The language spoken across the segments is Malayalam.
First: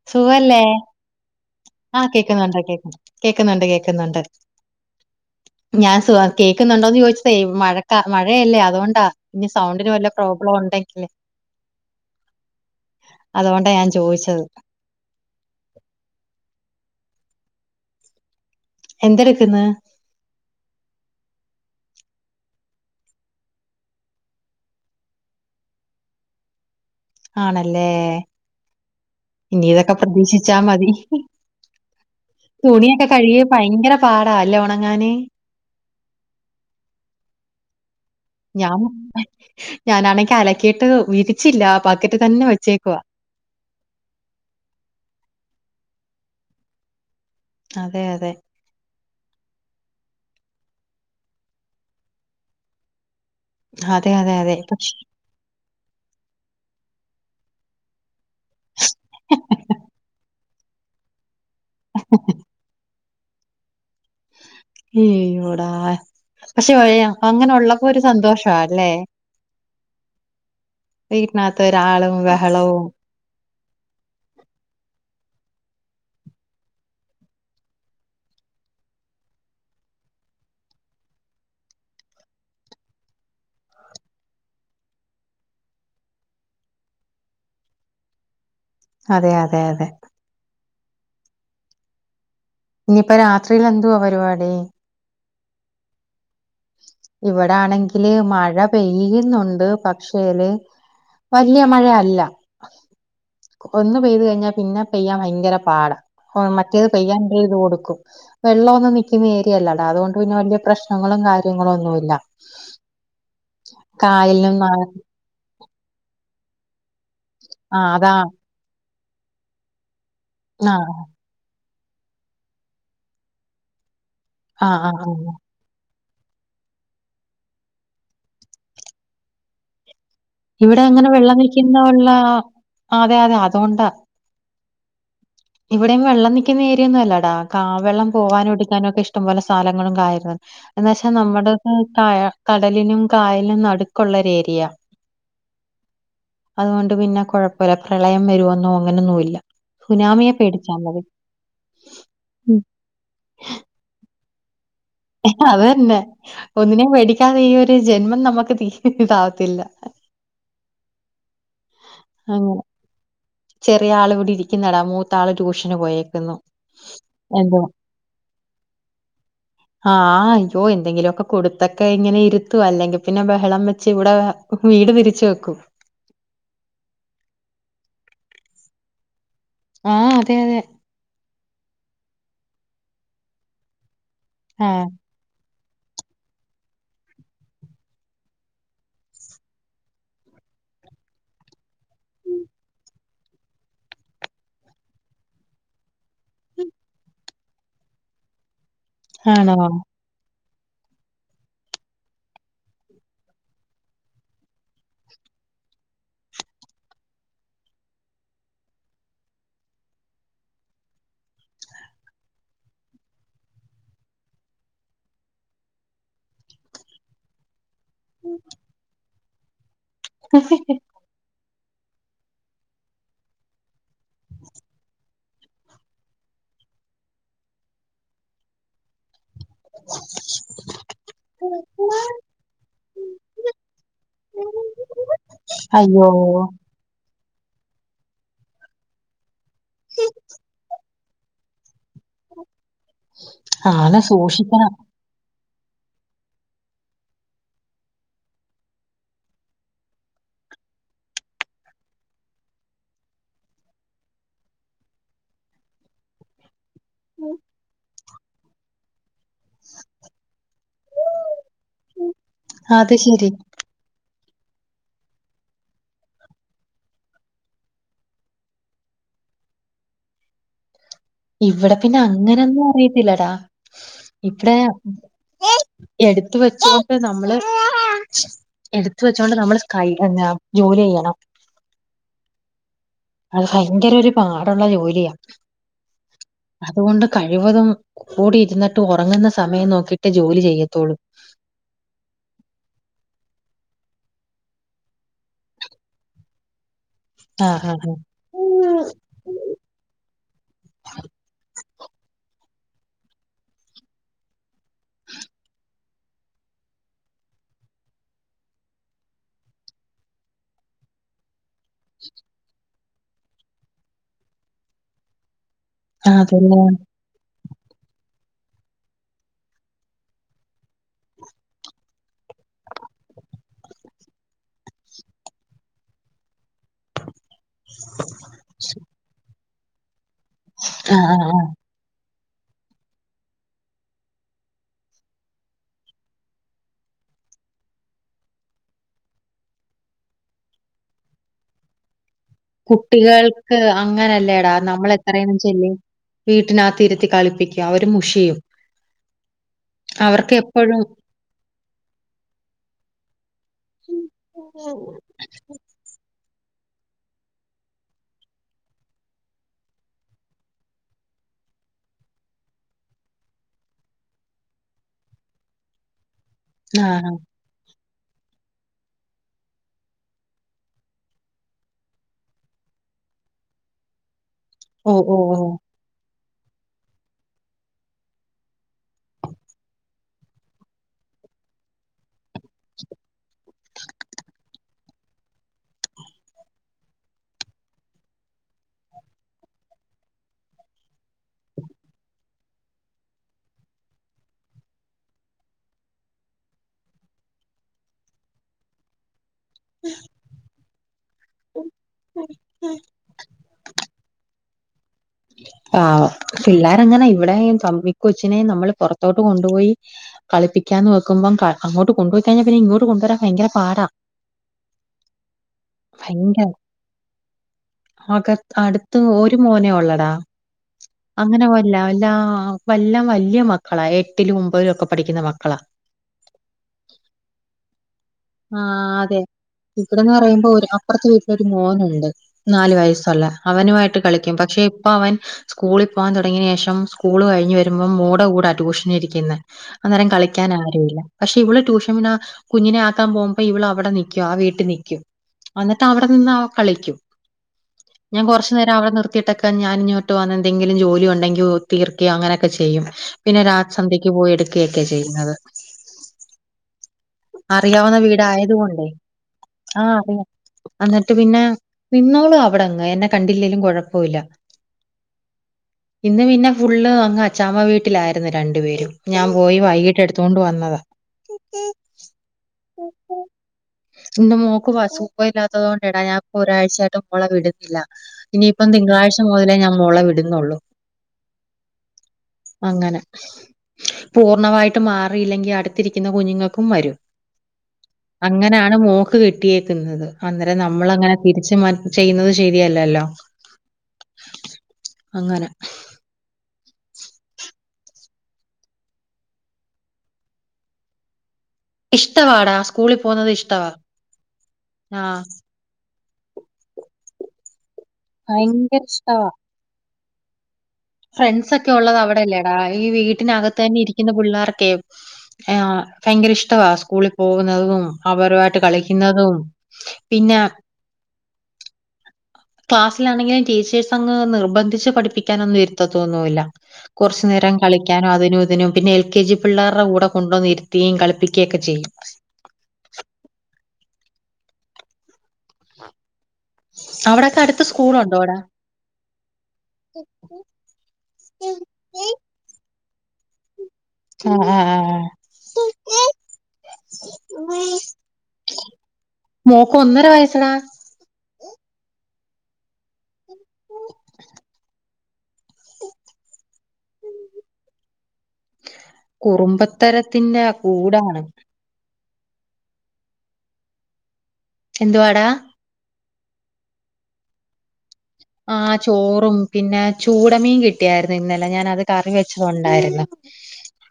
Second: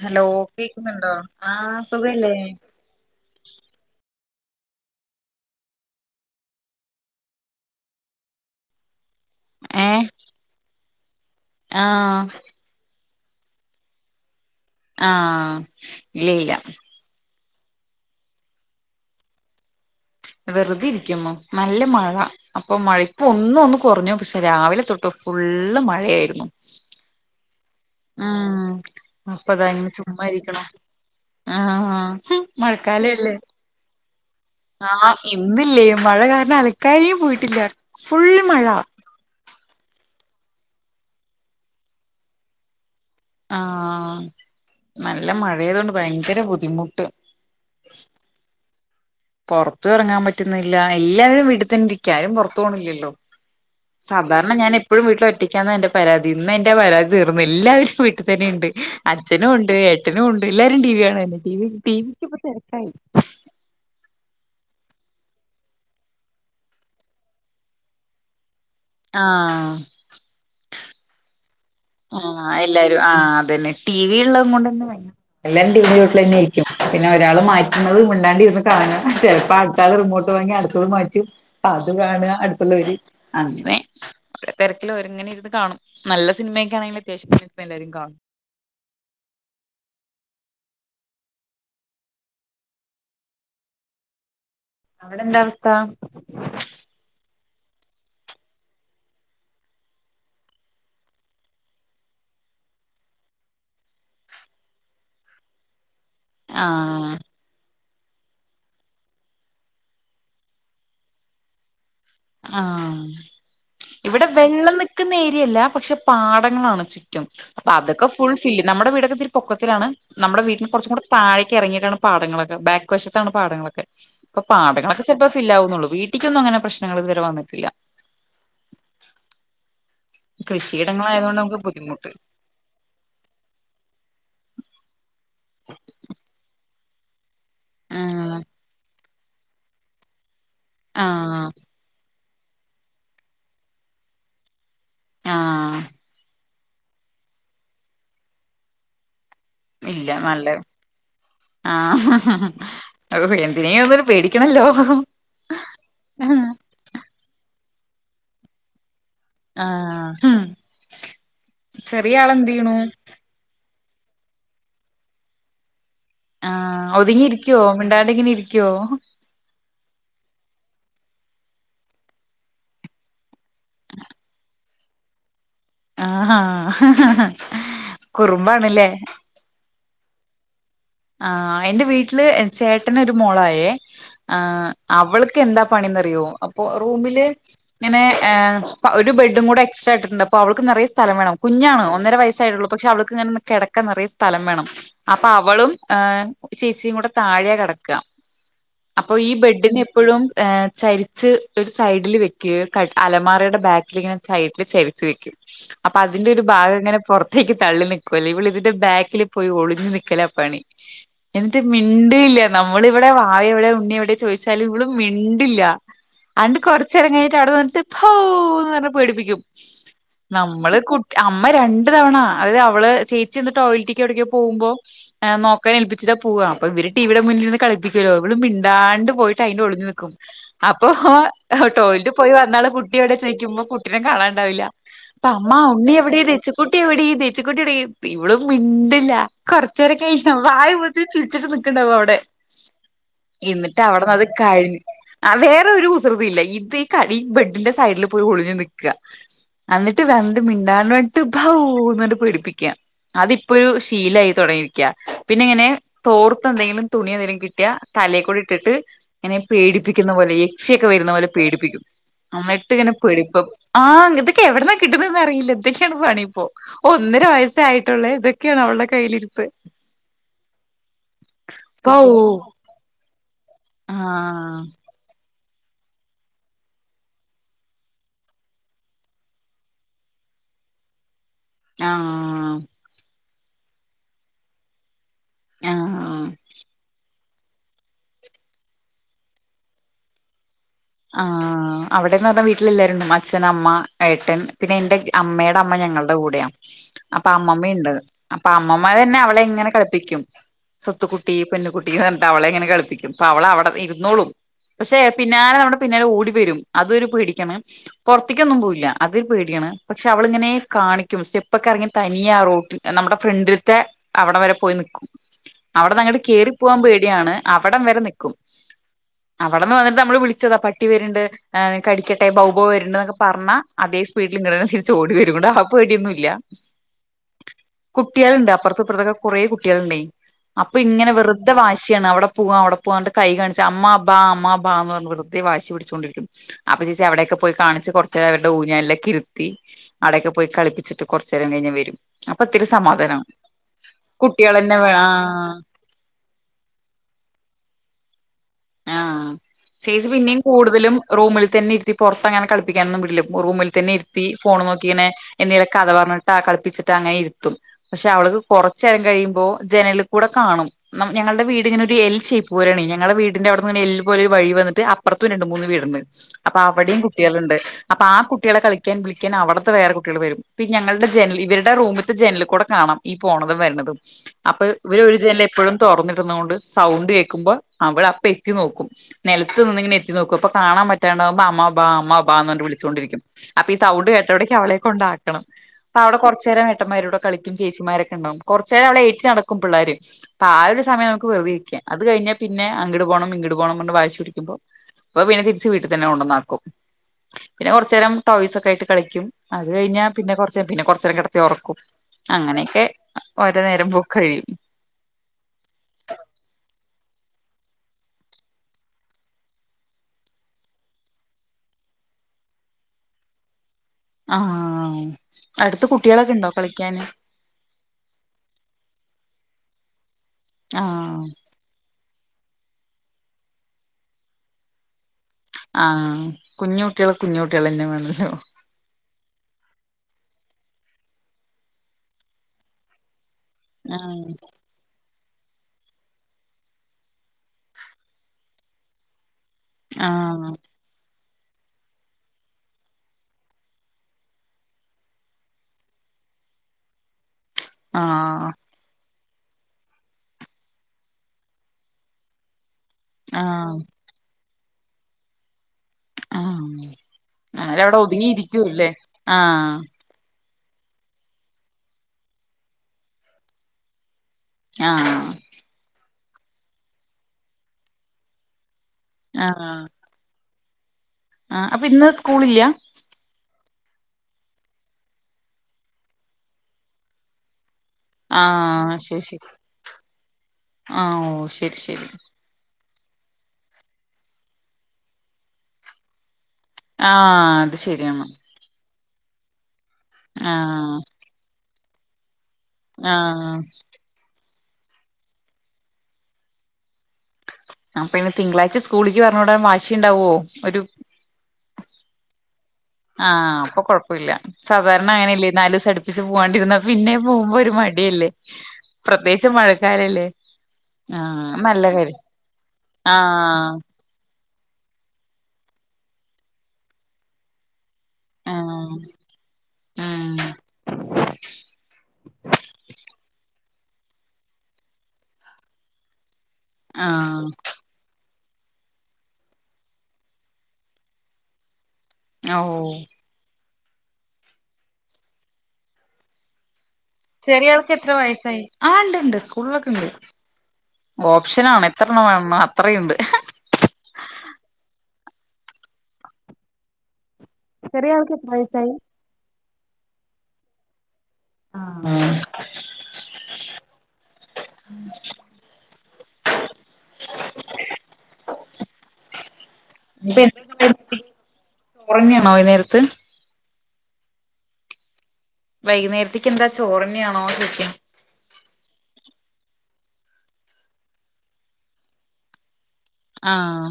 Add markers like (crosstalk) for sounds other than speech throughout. ഹലോ സുഖല്ലേ കേക്കുന്നുണ്ടോ ആഹ് സുഖല്ലേ കേക്കുന്നുണ്ട് കേക്കുന്നു കേക്കുന്നുണ്ട് കേക്കുന്നുണ്ട് ഞാൻ സുഖാ കേക്കുന്നുണ്ടോന്ന് ചോയ്ച്ചതേ മഴക്ക മഴയല്ലേ അതോണ്ടാ ഇനി സൗണ്ടിന് ഏഹ് വല്ല പ്രോബ്ലം ഉണ്ടെങ്കില് ആഹ് അതോണ്ടാ ഞാൻ ചോയ്ച്ചത് ആഹ് ഇല്ല ഇല്ല എന്തെടുക്ക്ന്ന് വെറുതെ ഇരിക്കുന്നു നല്ല മഴ അപ്പൊ മഴ ഇപ്പൊ ഒന്ന് ഒന്ന് കുറഞ്ഞു പക്ഷെ രാവിലെ തൊട്ട് ഫുള്ള് മഴയായിരുന്നു ആണല്ലേ ആഹ് അപ്പ ഇനി ഇതാ ഇങ്ങനെ ഇതൊക്കെ ചുമ്മാ പ്രതീക്ഷിച്ചാ ഇരിക്കുണു മതി ആഹ് തുണിയൊക്കെ മഴക്കാലല്ലേ കഴുകിയ ഭയങ്കര പാടാ ലോൺ ആഹ് ഇന്നില്ലേ മഴ കാരണം അലക്കാനെ പോയിട്ടില്ല ഫുൾ മഴ ഞാൻ (unintelligible) ഞാനാണങ്കി അലക്കിയിട്ട് വിരിച്ചില്ല ബക്കറ്റ് തന്നെ വെച്ചേക്കുവാ ആഹ് നല്ല മഴയാതോണ്ട് ഭയങ്കര ബുദ്ധിമുട്ട് അതെ അതെ പുറത്തും എറങ്ങാൻ പറ്റുന്നില്ല എല്ലാരും വീട്ടിതന്നെ ഇരിക്ക ആരും പുറത്തു പോണില്ലല്ലോ അതെ അതെ സാധാരണ അതെ ഞാൻ പക്ഷേ എപ്പോഴും വീട്ടിലും ഒറ്റ ക്കാന്നാ എന്റെ പരാതി. ഇന്ന് എന്റെ പരാതി തീർന്നു എല്ലാവരും വീട്ടിൽ തന്നെ ഇണ്ട് അച്ഛനും ഉണ്ട് ഏട്ടനും ഉണ്ട് എല്ലാരും ടി വി കാണന്നെ ടി വി ടി വിക്ക് ഇപ്പ തെരക്കായി ഇയ്യോടാ പക്ഷെ ഴ അങ്ങനെള്ളപ്പൊരു സന്തോഷാ അല്ലേ ആഹ് വീട്ടിനാത്ത് ഒരു ആളും ആഹ് ബഹളവും എല്ലാരും ആഹ് അതന്നെ ടി വി ഉള്ളഹ് കൊണ്ടന്നെ വ എല്ലാരും ടീവിടെ ചോട്ടിലെന്നെ ആയിരിക്കും പിന്നെ ഒരാള് മാറ്റ്ണത് മിണ്ടാണ്ടിരുന്ന് കാണാ ചിലപ്പ ത്താള് റിമോട്ട് വാങ്ങി അടുത്തത് മാറ്റും. അപ്പ അത് കാണ അടുത്തുള്ളവര് അങ്ങനെ അവിടെ തിരക്കില് ഓരുങ്ങനെ ഇരുന്ന് കാണും. നല്ല സിനിമയക്കാണെങ്കില് അത്യാവശ്യം (unintelligible) എല്ലാവരും കാണും അതെ അതെ അതെ ഇനിയിപ്പ രാത്രിയിൽ എന്തുവാ പരിപാടി? അവിടെ എന്താ അവസ്ഥ? ഇവിട ആണെങ്കില് മഴ പെയ്യുന്നുണ്ട് പക്ഷേല് വല്യ മഴയല്ല ഒന്ന് പെയ്ത് കഴിഞ്ഞാൽ പിന്നെ പെയ്യാൻ ഭയങ്കര പാടാ മറ്റേത് ആഹ് പെയ്യാൻ ഇണ്ട് ഇത് കൊടുക്കും വെള്ളൊന്നും നിക്കുന്ന ഏരിയല്ലടാ അതുകൊണ്ട് പിന്നെ വലിയ പ്രശ്നങ്ങളും കാര്യങ്ങളും ഒന്നു ഇല്ല ആഹ് ഇവിടെ ആ വെള്ളം നിക്കുന്ന ഏരിയല്ല പക്ഷെ പാടങ്ങളാണ് ചു റ്റും അപ്പൊ ആ അതൊക്കെ അതാ ഫുൾ ഫില്ല് നമ്മുടെ വീടൊക്കെത്തിരി പൊക്കത്തിലാണ് നമ്മുടെ വീട്ടിനെ ആ കുറച്ചും കൂടെ താഴേക്ക് ഇറങ്ങിയിട്ടാണ് പാടങ്ങളൊക്കെ ബാക്ക്‌ വശത്താണ് പാടങ്ങളൊക്കെ ഇപ്പൊ ആ ആ പാടങ്ങളൊക്കെ ആ ചെലപ്പോ ഫില്ല് ആവുന്നുള്ളൂ വീട്ടിക്കൊന്നും അങ്ങനെ പ്രശ്നങ്ങൾ ഇതുവരെ വന്നിട്ടില്ല ഇവിടെ അങ്ങനെ വെള്ളം കൃഷിയിടങ്ങളായതുകൊണ്ട് നമുക്ക് നിൽക്കുന്ന ഉള്ള ബുദ്ധിമുട്ട് അതെ അതെ അതോണ്ടാ ഇവിടെം വെള്ളം നിക്ക്ന്ന ഏരി യൊന്നും അല്ലാടാ ക വെള്ളം ആഹ് പോവാനും എടക്കാനും ഒക്കെ ഇഷ്ടം പോലെ സ്ഥലങ്ങളും കായലുകളും എന്ന വച്ചാ ആഹ് നമ്മുടെ കടലിലും കായലിനും നടുക്കുള്ള ഒരു ഏരിയ ആഹ അതുകൊണ്ട് പിന്നെ കുഴപ്പമില്ല പ്രളയം വരുവെന്നോ അങ്ങനൊന്നും ഇല്ല ഇല്ല സുനാമിയെ നല്ലത് പേടിച്ചാ മതി. ആഹ ഉം. അ അപ്പൊ എന്തിനേം ഒന്നിനെ പേടിക്കണല്ലോ അത് തന്നെ ഒന്നിനേം പേടിക്കാതെ ഈ ഒരു ജന്മം നമുക്ക് തീ താ ആഹ് ഉം ചെറിയ അങ്ങനെ. ആളെന്ത്യ്ണു ചെറിയ ആള് ഇവിടെ ഇരിക്കുന്നടാ മൂത്ത ആള് ട്യൂഷന് പോയെ ആഹ ഒതുങ്ങി ഇരിക്കൊ മിണ്ടാണ്ടെ ഇങ്ങനെ ഇരിക്കോ ആഹ അയ്യോ എന്തെങ്കിലുമൊക്കെ കൊടുത്തൊക്കെ ഇങ്ങനെ ഇരുത്തും അല്ലെങ്കി പിന്നെ ബഹളം വെച്ച് ഇവിടെ പൊ വീട് തിരിച് വെക്കും ആഹാ റുമ്മാണ്ല്ലേ ആഹ് അതെ അതെ ആഹ് എന്റെ വീട്ടില് ചേട്ടന് ഒരു മോളായേ ആ ആഹ് അവൾ ക്കെന്താ പണിന്നറിയോ അപ്പോ റൂമില് ഇങ്ങനേ ഏ പ്പ ഒരു ബെഡുംകൂടെ എക്സ്ട്രാ ഇട്ടട്ട്ണ്ട് അപ്പോ അവൾക്ക് നിറയേ സ്ഥലം വേണം കുഞ്ഞാണ് ഒന്നര വയസ്സായിട്ടുള്ളൂ പക്ഷേ അവള് ക്ക് ഇങ്ങനെന്ന് കിടക്ക നിറയെ സ്ഥലം വേണം അപ്പൊ അവളും ഏ ചേച്ചിയും കൂടെ താഴെയാ കിടക്കാ അപ്പൊ ഈ ആണോ ബെഡിനെപ്പഴും ഏ ചെരിച്ച് ഒരു സൈഡില് വെക്കൂ ക അലമാറയുടെ ബാക്കിലിങ്ങനെ സൈഡില് ചെരിച്ച് വെക്കും അപ്പൊ അതിന്റെ ഒരു ഭാഗങ്ങനെപൊർത്തേക്ക്തള്ളിനിക്കുവല്ലേ ഇവള് ഇതിന്റെ ബാക്കില് പോയി ഒളിഞ്ഞു നിക്കലാ പണി ഉ (unintelligible) എന്നിട്ട് മിണ്ടില്ല നമ്മളിവിടെ വാവ എവിടെ ഉണ്ണി എവിടെ ചോദിച്ചാലും ഇവള് മിണ്ടില്ലാ അണ്ട് കൊർചേരം കൈയ്ഞ്ഞിട്ട് അവിടെ നിന്നിട്ട് പ്പോന്നർഞ്ഞ് പേടിപ്പിക്കും നമ്മള് കു അമ്മ രണ്ട് തവണ അതായത് അവള് ചേച്ചി ന്ന്ട്ട് ടോയ്ലറ്റിക്ക് എവിട്ക്കെ പോകുമ്പോൾ ഏ നോ നോക്കാനേൽപ്പിച്ചിട്ടാ പോവാ അപ്പ ഇവര് ടിവിയുടെ മുന്നിലിരിന്ന് കളിപ്പിക്കല്ലോ ഇവള് മിണ്ടാണ്ടെ പോയിട്ടയിന്റെ ഒളിഞ്ഞ് നിക്കും അപ്പൊ ടോയ്ലറ്റ് പോയി വന്നാള് കുട്ടി എടെ ചോയിക്കുമ്പോ കുട്ടിനെ കാണാണ്ടാവില്ല അപ്പൊ അമ്മ ഉണ്ണി അയ്യോ എവിടെ തേച്ചുക്കുട്ടി എവിടെ തേച്ചുക്കുട്ടി എടേ ഇവള് മിണ്ടില്ല കൊർച്ചേരൊക്കെ കയിഞ്ഞ (unintelligible) അപ്പോത്തിന്ന് ചിരിച്ചിട്ട് നിക്കുണ്ടാവു അവിടെ എന്നിട്ട് ആന അവിടന്നത് സൂക്ഷിക്കണം കഴിഞ്ഞ് ആ വേറെ ഒരു കുസൃതി ഇല്ല ഇത് ഈ കളി ഈ ബെഡിന്റെ സൈഡില് പോയി ഒളിഞ്ഞു നിക്കാ അന്നിട്ട് വെന്ത് മിണ്ടാൻ വേണ്ടിട്ട് ഭൗ ന്ന് പേടിപ്പിക്കാ അതിപ്പൊരു ശീലായി തൊടങ്ങിരിക്കാ പിന്നെ ഇങ്ങനെ തോർത്ത് എന്തെങ്കിലും തുണി എന്തെങ്കിലും കിട്ടിയാ തലേക്കൂടെ ഇട്ടിട്ട് ഇങ്ങനെ പേടിപ്പിക്കുന്ന പോലെ എക്ഷിയൊക്കെ വരുന്ന പോലെ പേടിപ്പിക്കും എന്നിട്ട് ഇങ്ങനെ അത് ശരി പേടിപ്പം ആഹ് ഇതൊക്കെ എവിടന്നാ കിട്ടുന്നന്ന് അറിയില്ല. ഇതൊ ക്കെയാണ് പണി ഇപ്പോ. ഒന്നര വയസ്സായിട്ടുള്ളേ ഇതൊക്കെയാണ് അവളുടെ കയ്യിലിരുപ്പ്. ഇവിടെ പിന്നെ അങ്ങനൊന്നും അറിയത്തില്ലടാ ഇപ്പടെ ആഹ് എടുത്ത് വെച്ചതൊക്കെ നമ്മള് എടുത്ത് വെച്ചോണ്ട് നമ്മള് സ്കൈ ജോലി ചെയ്യണം. ആഹ് അത് ഭയങ്കര ഒരു പാടുള്ളൊരു ജോലിയാ ആഹ് അതുകൊണ്ട് കഴിവതും കൂടി ഇരുന്നിട്ട് ഉറങ്ങുന്ന സമയം നോക്കിയിട്ട് ജോലി ചെയ്യത്തൊള്ളൂ ആഹ് അവിടെന്ന് പറഞ്ഞാ വീട്ടില ല്ലാരുണ്ട് അച്ഛൻ അമ്മ ഏട്ടൻ പിന്നെ എന്റെ അമ്മേടെ അമ്മ ഞങ്ങളുടെ കൂടെയാ. അപ്പ ആ ആ അമ്മമ്മയുണ്ട് അപ്പ അമ്മമ്മന്നെ അവളെ ഇങ്ങനെ കളിപ്പിക്കും. സ്വത്തുക്കുട്ടി പൊന്നുകുട്ടിന്ന് പറഞ്ഞിട്ട് അവളെങ്ങനെ കളപ്പിക്കും അപ്പൊ അവളവിടെ ഇരുന്നോളും. പക്ഷേ പിന്നാലെ നമ്മുടെ പിന്നാലെ ഓടി വരും അതൊരുപേടിക്കണം പൊർത്തിക്കൊന്നും പോവില്ല അതൊരു പേടിയാണ് പക്ഷേ അവളിങ്ങനെ കാണിക്കും സ്റ്റെപ്പൊക്കെ എറങ്ങി തനിയേ റോട്ടിൽ നമ്മുടെ ഫ്രണ്ടിൽത്തെ അവടെ വരെ പോയി നിക്കും അവിടെ ആ ആ നങ്ങട്ട് കേറി പിന്നെ പോകാൻ പേടി യാണ് അവിടം വരെ നിക്കും അവിടെന്ന് വന്നിട്ട് നമ്മള് വിളിച്ചതാ പട്ടി വരുണ്ട് ആ കടിക്കട്ടെ ബൗബൗ വര്ന്ന് എന്നൊക്കെ പറഞ്ഞാ അതേ സ്പീഡിൽ ഇങ്ങടെന്നെ തിരിച്ച് ഓടി വരും ആ പേടിയൊന്നും ഇല്ല. കുട്ട്യാൾണ്ട് അപ്പുറത്തപ്പുറത്തൊക്കെ കുറേ കുട്ടാളുണ്ടെയ് അപ്പൊ ആ ഇങ്ങനെ ആ വെറ് ആ തെ വാശിയാണ് അവിടെ പോവാ അവിടെ പോവാ കൈ കാണിച്ചാ അമ്മാ ബാ അമ്മാ ബാ എന്ന് പറഞ്ഞു വെറുതെ വാശി ശി പിടിച്ചുകൊണ്ടിരിക്കും അപ്പ ചേച്ചി അവിടെയൊക്കെ പോയി കാണിച്ച് കൊറച്ചവരുടെ ഊഞ്ഞാലിലൊക്കെ ഇരുത്തി അടയൊക്ക പോയി കളിപ്പിട്ട് കൊർച്ചേരം കയിഞ്ഞാ വരും. അപ്പൊ ഇത്തിരി സമാധാനാവും കുട്ടികൾക്ക് അങ്ങനെല്ലേടാ കുട്ടികളെന്നെ വേ ആഹ് നമ്മളെത്രേചെല്ല് വീട്ടിനകത്തിരുത്തി കളിപ്പിക്കാ അവരു മുഷിയും. ആഹ് ചേച്ചി അവർക്ക് പിന്നിം എപ്പോഴും കൂടുതലും റൂമിൽ തന്നെ ഇരുത്തി പുറത്ത് അങ്ങനെ കളിപ്പിക്കാനൊന്നുവിടില്ല റൂമിൽ തന്നെ ഇരുത്തി ഫോണ് നോക്കിങ്ങനെ എന്തേങ്കിലൊക്കെ കഥ പറഞ്ഞിട്ടാ കളിപ്പിച്ചിട്ടോ അങ്ങെനെ ഇരുത്തും. പക്ഷെ അവൾക്ക് കൊറച്ചേരം കഴിയുമ്പോ ജനൽ കൂടെ കാണും. ഞങ്ങളുടെ വീട് ഇങ്ങനെ ഒരു എൽ ഷയ്പ്പ് പോലെയാണ് ഞങ്ങളടെ വീട് വീടിന്റെ അവിന്ന് ഒര് എല് പോലെ വഴി വന്നിട്ട് അപ്പറത്തും രണ്ട് മൂന്ന് വീടുണ്ട്. അപ്പൊ അവിടെയും ആഹ് കുട്ടികളുണ്ട്. അപ്പൊ ആഹ് കുട്ടികളെ കളിക്കാൻ വിളിക്കാൻ അവിടുത്തെ വേറെ കുട്ടികൾ വരും ഇപ്പ ഞങ്ങളുടെ ജനൽ ഇവരുടെ റൂമിലത്തെ ജനലൽ കൂടെ കാണാം. ഈ പോണതും വരുന്നതും അപ്പൊ ഓ ഇവര് ഒരു ഓ ജനല ഓ എപ്പോഴും തുറന്നിടോണ്ട് സൗണ്ട് കേൾക്കുമ്പോൾ അവൾ എത്തി നോക്കും നിലത്തു നിന്ന് ഇങ്ങനെ എത്തി നോക്കും അപ്പൊ കാണാൻ പറ്റാണ്ടാകുമ്പോ അമ്മ ബാ അമ്മ ബാ എന്ന് പറഞ്ഞിട്ട് വിളിച്ചോണ്ടിരിക്കും അപ്പൊ ഈ സൗണ്ട് കേട്ടവിടേക്ക് അവളെ കൊണ്ടാക്കണം അപ്പ അവിടെ കൊറച്ചേരം ഏട്ടന്മാരൂടെ കളിക്കും ചേച്ചിമാരൊക്കെണ്ടാവും കുറച്ചേരം അവളെ ഏറ്റി നടക്കും പിള്ളേര്. അപ്പൊ ആഹ് ഒരു സമയം നമക്ക് വെറുതരിക്കാം അത് കഴിഞ്ഞാ പിന്നെ അങ്ങോ ട്ട് പോണം ഇങ്ങട് പോണം വാശി പിടിക്കുമ്പോ അപ്പൊ പിന്നെ തിരിച്ച് വീട്ടിൽ തന്നെ കൊണ്ടന്നാക്കും പിന്നെ കുറച്ചേരം ടോയ്സ് ഒക്കെ ആയിട്ട് കളിക്കും അത് കഴിഞ്ഞ പിന്നെ കുറ പിന്നെ കുറച്ചേരം കെടത്തി ഒറക്കും അങ്ങനെയൊക്കെ ഓര നേരം പോ കഴിയും ആഹ് പിള്ളേരങ്ങന ഇവിടെയും ഈ കൊച്ചിനേ നമ്മൾ പുറത്തോട്ട് കൊണ്ടുപോയി കളിപ്പിക്കാൻ വെക്കുമ്പം അങ്ങോട് കൊണ്ട്പോയി കഴിഞ്ഞാ പിന്നെ ഇങ്ങോട്ട് കൊണ്ടുവരാൻ ഭയങ്കര പാടാ ആഹ് അടുത്ത കുട്ടിളൊക്കെ ഭയങ്കര ഉണ്ടോ കളിക്കാന് അക അടുത്ത് ഒരു മോനെ ഉള്ളടാ ആഹ് അങ്ങനെ അല്ല അല്ല എല്ലാം വലിയ മക്കളാ എട്ടിലും ഒൻപലും ഒക്കെ പഠിക്കുന്ന മക്കളാ ആഹ് കുഞ്ഞു കുട്ട്യാൾ കുഞ്ഞു കുട്ടിയാളെന്നെ വേണല്ലോ ആഹ് അതെ ഇവിടെന്ന് പറയുമ്പോ ഒരു അപ്പുറത്തെ വീട്ടിലൊരു മോനുണ്ട് നാലു വയസ്സുള്ള അവനുമായിട്ട് ആഹ് കളിക്കും പക്ഷെ ഇപ്പ അവൻ സ്കൂളിൽ പോകാൻ തുടങ്ങിയ ശേഷം സ്കൂള് കഴ ഞ്ഞ് വരുമ്പോ മോൾടെ കൂടാ ട്യൂഷൻ ഇരിക്കുന്നത് അന്നേരം കളിക്കാൻ ആഹ് ആരും ഇില്ല പക്ഷെ ഇവിനാ ട്യൂഷൻ കുഞ്ഞിനെ ത്താൻ പോകുമ്പോ ഇവള് അവിടെ നിക്കും ആഹ് വീട്ടിൽ നിക്കും അന്നിട്ട് അവിടെ നിന്ന് കളിക്കും ഞാൻ ആഹ് കുറച്ചു നേരം അവിടെ നിർ ത്തിട്ടൊക്കെ ഞാൻ ഇങ്ങോട്ട് വന്ന് എന്തെങ്കിലും ജോലി ഉണ്ടെങ്കിൽ തീർക്കേ അങ്ങനൊക്കെ ചെയ്യും പിന്നെ രാ ആഹ് സന്ധ്യയ്ക്ക് പോയി എടുക്കുകയൊക്കെ ചെയ്യുന്നത് ആഹ് അറിയാവുന്ന അവരവിടെ വീടായതു കൊണ്ട് ഒതുങ്ങിയിരിക്കൂല്ലേ ആഹ് അറിയാം എന്നിട്ട് പിന്നെ നിന്നോളും അവിടങ്ങ് എന്നെ കണ്ടില്ലേലും കുഴപ്പവില്ല. ആഹ് ഇന്ന് പിന്നെ ഫുള്ള് അങ്ങ് അച്ചാമ്മ വീട്ടിലായിരുന്നു രണ്ടു പേരും ഞാൻ പോയി ആഹ് വൈകിട്ട് എടുത്ത് തൊണ്ടു വന്നത ആഹ് അപ്പൊ ഇന്ന് സ്കൂളില്ല ഇന്ന് മോക്ക് വ സൂഖമില്ലാത്തത് കൊണ്ട് എടാ ഞാൻ ഇപ്പൊ ഒരാഴ്ച്ച ആയിട്ട് മോളെ വിടുന്നില്ല. ഇനിയിപ്പം ആഹ് ശരി തിങ്കളാഴ്ച്ച ശരി മുതലേ ഞാൻ മോളെ വിടുന്നുള്ളൂ. ആഹ് ഓ ശരി ശരി അങ്ങനെ പൂർണമായിട്ട് മാറിയില്ലെങ്കി അടുത്തിരിക്കുന്ന കുഞ്ഞുങ്ങൾക്കും വരും. ആഹ് അത് ശരി അങ്ങനെയാണ് മോക്ക് കിട്ടിയേക്കുന്നത് അന്നേരം നമ്മൾ ആഹ് അങ്ങനെ തിരിച്ച് ചെയ്യുന്നത് ശരിയല്ലല്ലോ ആഹ് അങ്ങനെ ആപ്പൊ ഇനി തിങ്കളാഴ്ച സ്കൂളിക്ക് പറഞ്ഞു വിടാൻ വാശി ഉണ്ടാവവോ ഒരു ഇഷ്ടവാടാ സ്കൂളിൽ പോകുന്നത് ആഹ് ഇഷ്ടവാ. അപ്പൊ കുഴപ്പമില്ല സാധാരണ ആഹ് അങ്ങനെല്ലേ നാല് ദിവസം അടിപ്പിച്ച് പോവാണ്ടിരുന്ന പിന്നെ പോകുമ്പോ ഒരു മടി ടിയല്ലേ ഭയങ്കര പ്രത്യേകിച്ച് മഴക്കാലല്ലേ ആഹ് ഫ്രണ്ട്സ് ഒക്കെ നല്ല ഉള്ളത് കാര്യം അവിടെയല്ലേടാ ഈ വീട്ടിനകത്ത് ആഹ് തന്നെ ഇരിക്ക ക്കുന്ന പിള്ളേർക്കെ ആഹ് ഭയങ്കര ഇഷ്ടവാ സ്കൂളിൽ പോകുന്നതും അവരുമായിട്ട് ആഹ് കളിക്കുന്നതും പിന്നെ ആഹ് ക്ലാസ്സിലാണെങ്കിലും ടീച്ചേഴ്സ് അങ് നിർബന്ധിച്ച് പഠിപ്പിക്കാനൊന്നും ഇരുത്തത്തില്ല. കുറച്ചു ആഹ് നേരം കളി ക്കാനോ അതിനും ഇതിനും പിന്നെ എൽ കെ ജി പിള്ളേരുടെ കൂടെ കൊണ്ടുവന്നിരുത്തിയും കളിപ്പിക്കുകയും ഒക്കെ ചെയ്യും. അ ഓ അവിടൊക്കെ അടുത്ത് ചെറിയ ആൾക്ക് എത്ര സ്കൂളുണ്ടോടാ? വയസ്സായി ആ ഉണ്ട്ണ്ട് സ്കൂളിലൊക്കെ ഉണ്ട് ഓപ്ഷനാണ് എത്രണ്ണം വേണൊന്നോ അത്രെയുണ്ട് ആ ആഹ് ആഹ് ചെറിയാൾക്ക് എത്ര വയസായി. മോക്ക് ഒന്നര വയസ്സെടാ ആഹ് (inaudible) കുറുമ്പത്തരത്തിന്റെ കൂടാണ്. ഉറങ്ങിയാണോ ഈ നേരത്ത് എന്തുവാടാ വൈകുന്നേരത്തേക്ക് എന്താ ചോറെന്നെയാണോ ചോയിക്ക. ആ ചോറും പിന്നെ ചൂടമീൻ കിട്ടിയായിരുന്നു ഇന്നലെ ഞാൻ അത് കറി വെച്ചത് ഉണ്ടായിരുന്നു ആഹ്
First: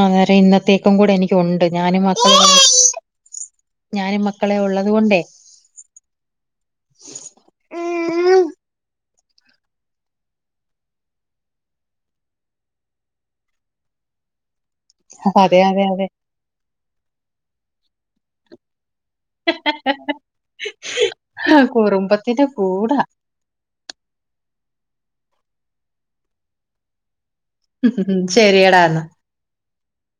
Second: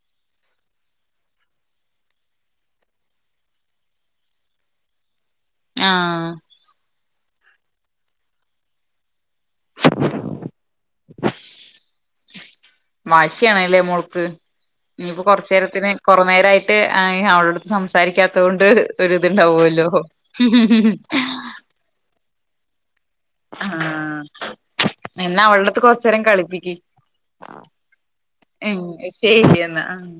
ആ വേറെ ഇന്നത്തേക്കും കൂടെ എനിക്കുണ്ട് ഞാനും മക്കളൂടെ ഞാനും മക്കളെ ഉള്ളത് കൊണ്ടേ ആഹ് വാശിയണല്ലേ മോൾക്ക് ഇനിയിപ്പോ കൊറച്ച് അതെ അതെ നേരത്തിന് അതെ കൊറേ നേരായി ട്ട് അവളടുത്ത് സംസാരിക്കാത്തെ കൊണ്ട് ഒരിത് ഉണ്ടാവുമല്ലോ കുറുമ്പത്തിന്റെ കൂട് ഹ് ആ എന്നാ അവൾടെ അടുത്ത് കൊറച്ച് നേരം കളിപ്പിക്ക്. ശെരിയെടാ എന്നാ ശരിയെന്നാ അഹ്